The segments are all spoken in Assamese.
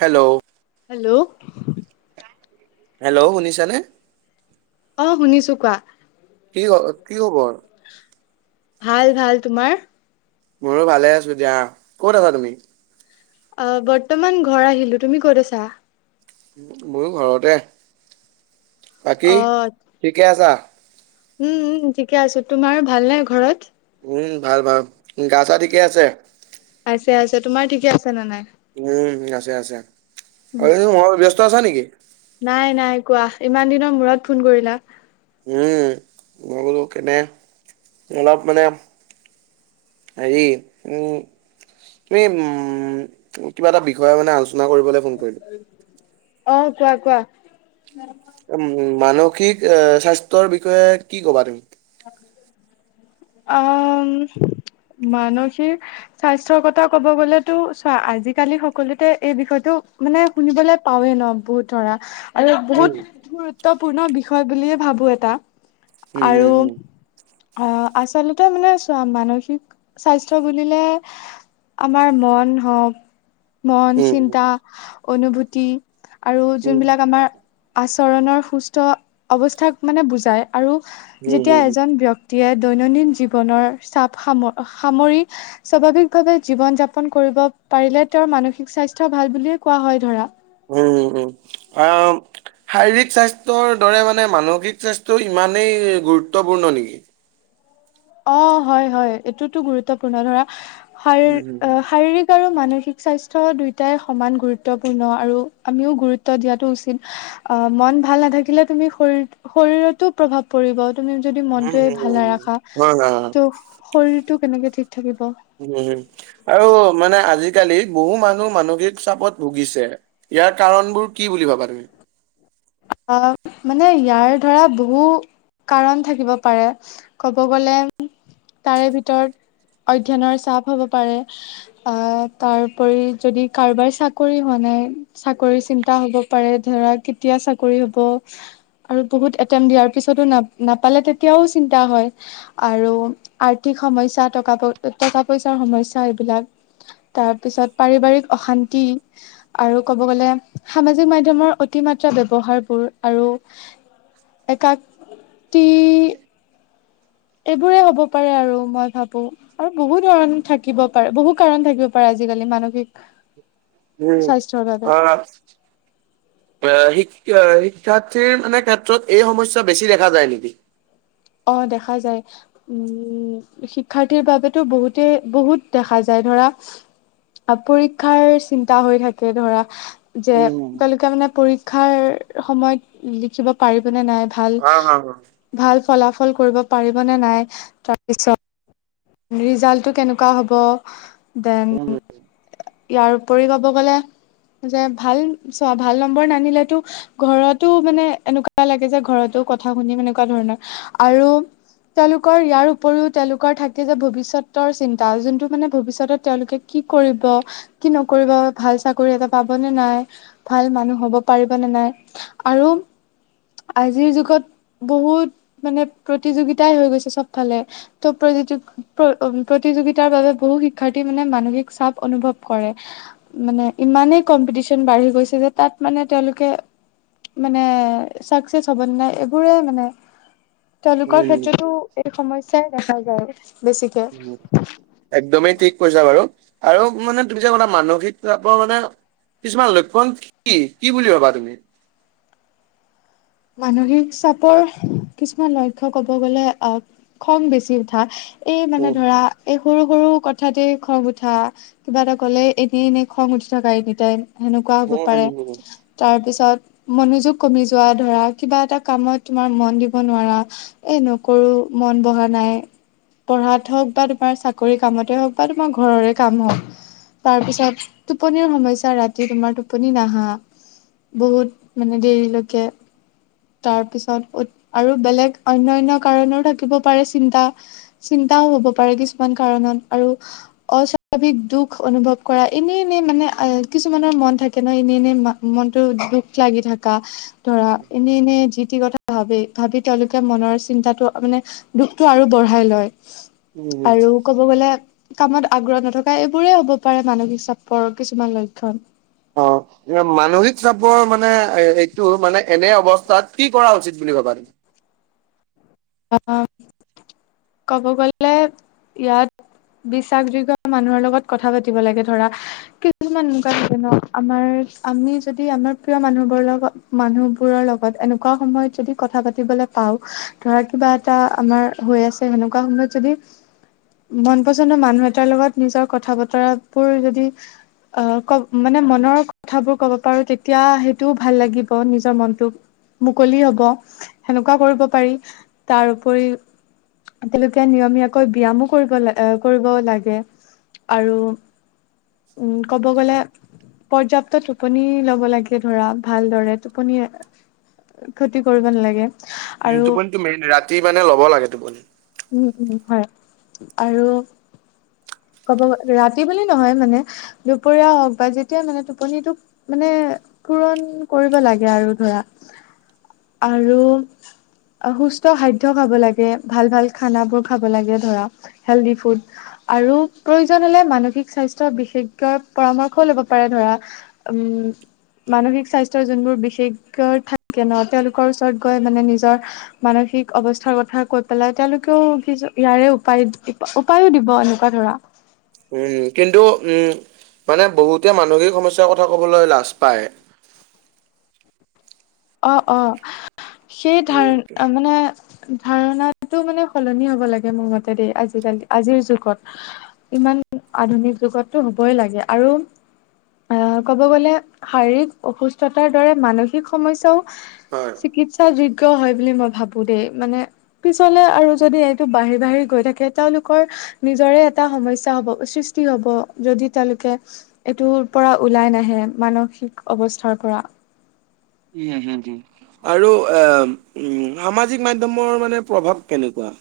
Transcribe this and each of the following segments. হেল্ল'! হেল্ল'! হেল্ল' শুনিছা নে? অ', শুনিছোঁ কোৱা। কি, হ' কি খবৰ? ভাল, ভাল তোমাৰ? মোৰো ভালেই আছোঁ দিয়া। ক'ত আছা তুমি? অ', বৰ্তমান ঘৰ আহিলোঁ, তুমি ক'ত আছা? ময়ো ঘৰতে, বাকী অ ঠিকে আছা? উম, উম, ঠিকে আছে তোমাৰ ভাল নে ঘৰত? উম ভাল ভাল। গা চা ঠিকে আছে? আছে আছে। তোমাৰ ঠিকে আছে নে নাই? উম আছে আছে। আৰু ম ব্যস্ত আছা নেকি? নাই নাই কোৱা ইমান দিনৰ মূৰত ফোন কৰিলা। উম মই বোলো কেনে অলপ মানে হেৰি উম এই উম কিবা এটা বিষয়ে মানে আলোচনা কৰিবলৈ ফোন কৰিলো। অ কোৱা কোৱা। উম, মানসিক এ স্বাস্থ্যৰ বিষয়ে কি কবা তুমি? অ মানসিক স্বাস্থ্যৰ কথা ক'ব গলেতো চোৱা আজিকালি সকলোতে এই বিষয়টো মানে শুনিবলৈ পাওঁৱে ন বহুত ধৰা আৰু উম বহুত গুৰুত্বপূৰ্ণ বিষয় বুলিয়ে ভাবো এটা। উম উম হুম। অ আচলতে মানে চোৱা মানসিক স্বাস্থ্য বুলিলে আমাৰ মন হওঁক মন উম চিন্তা। অনুভূতি আৰু উম যোনবিলাক আমাৰ আচৰণৰ সুস্থ অৱস্থাক মানে বুজাই আৰু উম যেতিয়া উম এজন ব্য ক্তিয়ে দৈনন্দিন জীৱনৰ চাপ সাম সামৰি স্বাভাৱিকভাৱে জীৱন যাপন কৰিব পাৰিলে তেওঁৰ মানসিক স্বাস্থ্য ভাল বুলিয়ে কোৱা হয় ধৰা। অ শাৰীৰিক স্বাস্থ্যৰ দৰে মানে মানসিক স্বাস্থ্য ইমানেই গুৰুত্বপূৰ্ণ নেকি? অ হয় হয়, এইটোতো গুৰুত্বপূৰ্ণ ধৰা উম, হুম, হুম। শাৰীৰি শাৰীৰিক আৰু মানসিক স্বাস্থ্য দুয়োটাই সমান গুৰুত্বপূৰ্ণ আৰু আমিও গুৰুত্ব দিয়াটো উচিত। অ মন ভাল নাথাকিলে তুমি শৰীৰ শৰীৰতো প্ৰভাৱ পৰিব। তুমি যদি উম, মনটোৱে হুম, হুম, ভাল হুম। নাৰাখা। হয় হয় ত' শৰীৰটো কেনেকে ঠিক থাকিব। উম আৰু মানে আজিকালি বহু মানুহ মানসিক চাপত ভুগিছে। ইয়াৰ কাৰণবোৰ কি বুলি ভাবা তুমি? অ মানে ইয়াৰ ধৰা বহু কাৰণ থাকিব পাৰে। ক'ব গলে তাৰে ভিতৰত অধ্যয়নৰ চাপ হব পাৰে। আ তাৰোপৰি যদি কাৰোবাৰ চাকৰি হোৱা নাই। চাকৰি চিন্তা হব পাৰে ধৰা কেতিয়া চাকৰি হব। আৰু বহুত এটেমপ্ত দিয়াৰ পিছতো না নাপালে তেতিয়াও চিন্তা হয়। আৰু আৰ্থিক সমস্যা টকা পই টকা পইচাৰ সমস্যা এইবিলাক। তাৰপিছত পাৰিবাৰিক অশান্তি। আৰু কব গ'লে সামাজিক মাধ্যমৰ অতি মাত্ৰা ব্যৱহাৰবোৰ আৰু একাকটি এইবোৰে হ'ব পাৰে আৰু মই ভাবো। আৰু বহু ধৰণ থাকিব পাৰে বহু কাৰণ থাকিব পাৰে আজিকালি মানসিক উম স্বাস্থ্যৰ বাবে হয় হয়। অ শিক শিক্ষাৰ্থীৰ মানে ক্ষেত্ৰত এই সমস্যা বেছি দেখা যায় নেকি? অ দেখা যায়। উম শিক্ষাৰ্থীৰ বাবেতো বহুতে বহুত দেখা যায় ধৰা। আ পৰীক্ষাৰ চিন্তা হৈ থাকে ধৰা। যে উম, হুম। তেওঁলোকে মানে পৰীক্ষাৰ সময়ত লিখিব পাৰিবনে নাই? ভাল অ', অ', ভাল ফলাফল কৰিব পাৰিবনে নাই। তাৰপিছত, - ৰিজাল্টটো কেনেকুৱা হ'ব? উম, দেন- ইয়াৰোপৰি ক'ব গলে যে ভাল চোৱা ভাল নম্বৰ নানিলেতো- ঘৰতো মানে এনেকুৱা লাগে যে ঘৰতো কথা শুনিম এনেকুৱা ধৰণৰ, আৰু- তেওঁলোকৰ ইয়াৰ উপৰিও তেওঁলোকৰ থাকে যে ভৱিষ্যতৰ চিন্তা যোনটো মানে ভৱিষ্যতত তেওঁলোকে- কি কৰিব কি নকৰিব ভাল চাকৰি এটা পাবনে নাই? ভাল মানুহ হ'ব পাৰিব নে নাই? আৰু- আজিৰ যুগত বহুত মানে প্ৰতিযোগিতাই হৈ গৈছে চবফালে। ত' প্ৰতিযো প্ৰতিযোগিতাৰ বাবে বহু শিক্ষাৰ্থী মানে মানসিক চাপ অনুভৱ কৰে। মানে ইমানেই কম্পিটিচন বাঢ়ি গৈছে যে তাত মানে তেওঁলোকে- মানে চাকচেচ হ'বনে নাই এইবোৰে মানে। তেওঁলোকৰ উম, ক্ষেত্ৰতো এইটো সমস্যাই দেখা যায়। বেছিকে। উম' একদমেই ঠিক কৈছা বাৰু, আৰু মানে তুমি যে কথা মানসিক চাপ মানে- কিছুমান লক্ষণ কি কি বুলি ভাবা তুমি? মানসিক চাপৰ কিছুমান লক্ষ্য ক'ব গ'লে আহ খং বেচি উঠা- এই মানে উম ধৰা, - এই সৰু সৰু কথাতেই খং উঠা কিবা এটা কলে এনেই এনেই খং উঠি থকা এনি টাইম। সেনেকুৱা হ'ব উম পাৰে উম তাৰ পিছত মনোযোগ কমি যোৱাত- ধৰা, কিবা এটা কামত তোমাৰ মন দিব নোৱাৰা এই নকৰো মন বহা নাই- পঢ়াত হওঁক বা তোমাৰ চাকৰি কামতে হওক বা তোমাৰ ঘৰৰে কাম হওঁক। তাৰপিছত টোপনিৰ সমস্যা ৰাতি তোমাৰ টোপনি নাহা- বহুত মানে দেৰিলৈকে- তাৰ পিছত, আৰু বেলেগ অন্য অন্য কাৰণও থাকিব পাৰে চিন্তা- চিন্তাও হব পাৰে কিছুমান কাৰণত আৰু- অস্বাভাৱিক দুখ অনুভৱ কৰা এনেই এনেই মানে আহ কিছুমানৰ মন থাকে ন এনেই এনেই মা- মনটো দুখ লাগি থাকা। [inaudible] এনেই এনেই যি টি কথা ভাবি- ভাবি তেওঁলোকে মনৰ চিন্তাটো মানে দুখটো আৰু বঢ়াই লয়। উম উম। আৰু ক'ব গলে, - কামত আগ্ৰহ নথকা এইবোৰেই হ'ব পাৰে মানসিক চাপৰ কিছুমান লক্ষণ। অঁ' এ মানসিক চাপৰ মানে সেইটো মানে এনে অৱস্থাত কি কৰা উচিত বুলি ভাবা তুমি? অ‍ঁ ক'ব গলে ইয়াত- বিশ্বাসযোগ্য মানুহৰ লগত কথা পাতিব লাগে। ধৰা, - কিছুমান এনেকুৱা লাগে ন আমাৰ আমি যদি আমাৰ প্ৰিয় মানুহবোৰ লগত- মানুহবোৰৰ লগত এনেকুৱা সময়ত যদি কথা পাতিবলে পাওঁ- ধৰা কিবা এটা আমাৰ হৈ আছে সেনেকুৱা সময়ত যদি- মন পচন্দৰ মানুহ এটাৰ লগত নিজৰ কথা বতৰাবোৰ যদি- অ কব মানে মনৰ কথাবোৰ কব পাৰো তেতিয়া সেইটোও ভাল লাগিব নিজৰ মনটো- মুকলি হব, সেনেকুৱা কৰিব পাৰি তাৰ ওপৰি- তেওঁলোকে নিয়মীয়াকৈ ব্যায়ামো কৰিব ল কৰিব লাগে। আৰু, উম ক'ব গ'লে পৰ্যাপ্ত টোপনি লব লাগে ধৰা ভালদৰে টোপনি ক্ষতি কৰিব নালাগে। উম আৰু টোপনিটো মেইন ৰাতি মানে ল'ব লাগে টোপনি। উম উম হয়, আৰু ক'ব ৰাতি বুলি নহয় মানে, দুপৰীয়া হওঁক বা যেতিয়া মানে টোপনিটোক মানে পূৰণ কৰিব লাগে আৰু ধৰা। আৰু, সুস্থ খাদ্য খাব লাগে, ভাল ভাল খানা বোৰ খাব লাগে ধৰা, হেল্ডি ফুড। আৰু, প্ৰয়োজন হ'লে মানসিক স্বাস্থ্য বিশেষজ্ঞৰ পৰামৰ্শও লব পাৰে ধৰা। উম। মানসিক স্বাস্থ্যৰ যোনবোৰ বিশেষকৈ থাকে ন, তেওঁলোকৰ ওচৰত গৈ মানে নিজৰ মানসিক অৱস্থাৰ কথা কৈ পেলাই তেওঁলোকে কিজে ইয়াৰে উপায় উপায়ো দিব এনেকুৱা ধৰা। উম কিন্তু, উম, মানে বহুতে মানসিক সমস্্যাৰ কথা কবলৈ লাজ পায়। অ', অ' সেই ধাৰ উম মানে ধাৰণাতটো মানে সলনি হ'ব লাগে, মোৰ মতে দেই আজিকালি আজিৰ যুগত। ইমান আধুনিক যুগতটো হ'বই লাগে আৰু আহ, ক'ব গ'লে শাৰীৰিক অসুস্থতাৰ দৰে মানসিক সমস্যাও, হয় চিকিৎসা যোগ্য হয় বুলি মই ভাবো দেই, মানে পিছলে আৰু যদি এইটো বাহিৰ বাহি গৈ থাকে, তেওঁলোকৰ নিজৰে এটা সমশ্য হ'ব সৃষ্টি হ'ব, যদি তেওঁলোকে এইটোৰ পৰা ওলাই নাহে, মানসিক অৱস্থাৰ পৰা। উম হম হম, আৰু এ, উম সামাজিক মাধ্্যমৰ মানে প্ৰভাৱ কেনেকুৱা?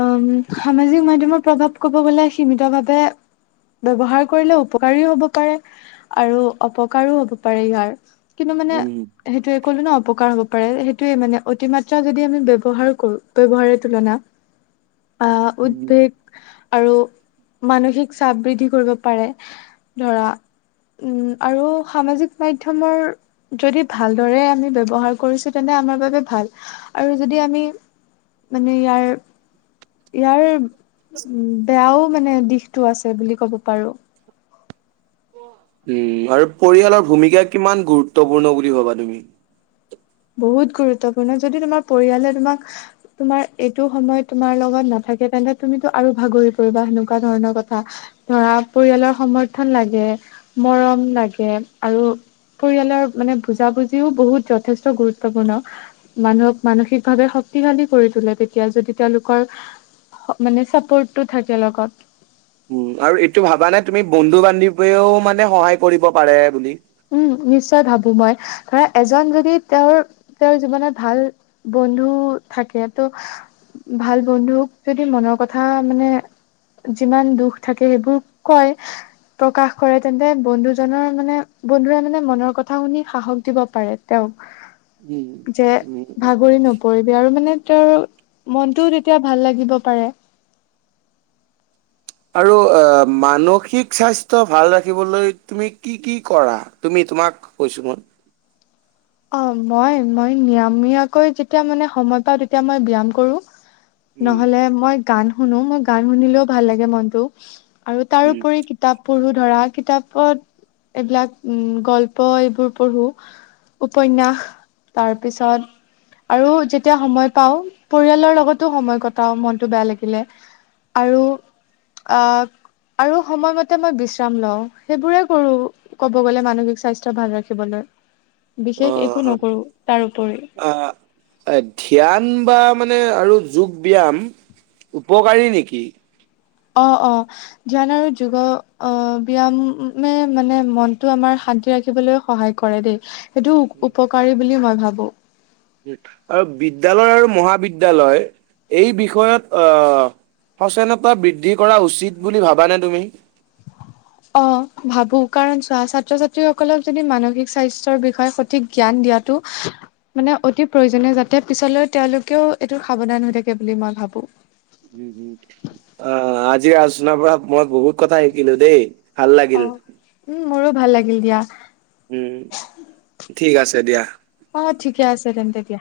আম, সামাজিক মাধ্যমৰ প্ৰভাৱ কব গ'লে সীমিতভাৱে ব্যৱহাৰ কৰিলে উপকাৰী হ'ব পাৰে, আৰু অপকাৰো হ'ব পাৰে ইয়াৰ। কিন্তু মানে উম সেইটো কলো ন অপকাৰ হ'ব পাৰে, সেইটোয়ে মানে অতিমাত্ৰা যদি আমি ব্য্য়ৱহাৰ কৰো ব্যয়ৱহাৰৰ তুলনা আহ, উম। উদ্ভিদ আৰু, মানসিক চাপ বৃদ্ধি কৰিব পাৰে, ধৰা উম আৰু সামাজিক মাধ্যমৰ যদি ভালদৰে আমি ব্য্ৱহাৰ কৰিছো তেন্তে আমাৰ বাবে ভাল, আৰু যদি আমি মানে ইয়াৰ ইয়াৰ, উম বেয়াও মানে দিশতটো আছে বুলি কব পাৰো। উম আৰু পৰিয়ালৰ ভূমিকা কিমান গুৰুত্বপূৰ্ণ বুলি ভবা তুমি? বহুত গুৰুত্বপূৰ্ণ, যদি তোমাৰ পৰিয়ালে তোমাক তোমাৰ এইটো সময় তোমাৰ লগত নাথাকে, তেন্তে তুমিতটো আৰু ভাগৰি পৰিবা সেনেকুৱা ধৰণৰ কথা। ধৰা পৰিয়ালৰ সমৰ্থন লাগে, মৰম লাগে, আৰু পৰিয়ালৰ মানে বুজাবুজিও বহুত যথেষ্ট গুৰুত্বপূৰ্ণ। মানুহক মানসিকভাৱে শক্তিশালী কৰি তোলে, তেতিয়া যদি তেওঁলোকৰ মানে চাপৰ্টটো থাকে লগত। আৰু এইটো ভাবানে তুমি বন্ধু বান্ধৱেও মানে সহায় কৰিব পাৰে বুলি? উম নিশ্চয় ভাবো মই, ধৰা এজন যদি তেওঁৰ তেওঁৰ জীৱনত ভাল বন্ধু থাকে তো ভাল বন্ধুক যদি মনৰ কথা মানে যিমান দুখ থাকে সেইবোৰ কয় প্ৰকাশ কৰে তেন্তে বন্ধুজনৰ মানে বন্ধুৱে মানে মনৰ কথা শুনি সাহস দিব পাৰে তেওঁক উম উম পৰিবি আৰু মানে তেওঁৰ মনটোও তেতিয়া ভাল লাগিব পাৰে আৰু আ মানসিক স্বাস্থ্য ভাল ৰাখিবলৈ তুমি কি কি কৰা তুমি তোমাক কৈছো মই অ মই মই নিয়মীয়াকৈ যেতিয়া মানে সময় পাওঁ তেতিয়া মই ব্যায়াম কৰো উম নহলে মই গান শুনো মই গান শুনিলেও ভাল লাগে মনটো আৰু উম তাৰোপৰি কিতাপ পঢ়ো ধৰা কিতাপত এইবিলাক উম গল্প এইবোৰ পঢ়ো উপন্যাস তাৰ পিছত আৰু যেতিয়া সময় পাও পৰিয়ালৰ লগতো সময় কটাও মনটো বেয়া লাগিলে আৰু আহ আৰু সময়মতে মই বিশ্ৰাম লওঁ সেইবোৰে কৰো কব গ'লে মানসিক স্বাস্থ্য ভাল ৰাখিবলৈ বিশেষ একো নকৰো তাৰপৰি অ এ ধ্যান বা মানে আৰু যোগ ব্যায়াম উপকাৰী নেকি অ অ ধ্যান আৰু যোগ অ ব্যায়ামে মানে মনটো আমাৰ শান্তি ৰাখিবলৈ সহায় কৰে দেই সেইটো উপকাৰী বুলি মই ভাবো আৰু বিদ্যয়ালয় আৰু মহাবিদ্যলয় এই বিষয়ত অ সচেতনতা বৃদ্ধি কৰা উচিত বুলি ভাবানে তুমি? অ ভাবো কাৰণ চোৱা ছাত্ৰ ছাত্ৰীসকলক যদি মানসিক স্বাস্থ্যৰ বিষয়ে সঠিক জ্ঞান দিয়াত টো মানে অতি প্ৰয়োজনীয় যাতে পিছলৈ তেওঁলোকেও এইটো সাৱধান হৈ থাকে বুলি মই ভাবো। উম উম অ আজিৰ আলোচনাৰ পৰা মই বহুত কথা শিকিলো দেই। ভাল অ লাগিল। উম মোৰো ভাল লাগিল দিয়া। উম ঠিক আছে দিয়া। অ ঠিকে আছে তেন্তে দিয়া।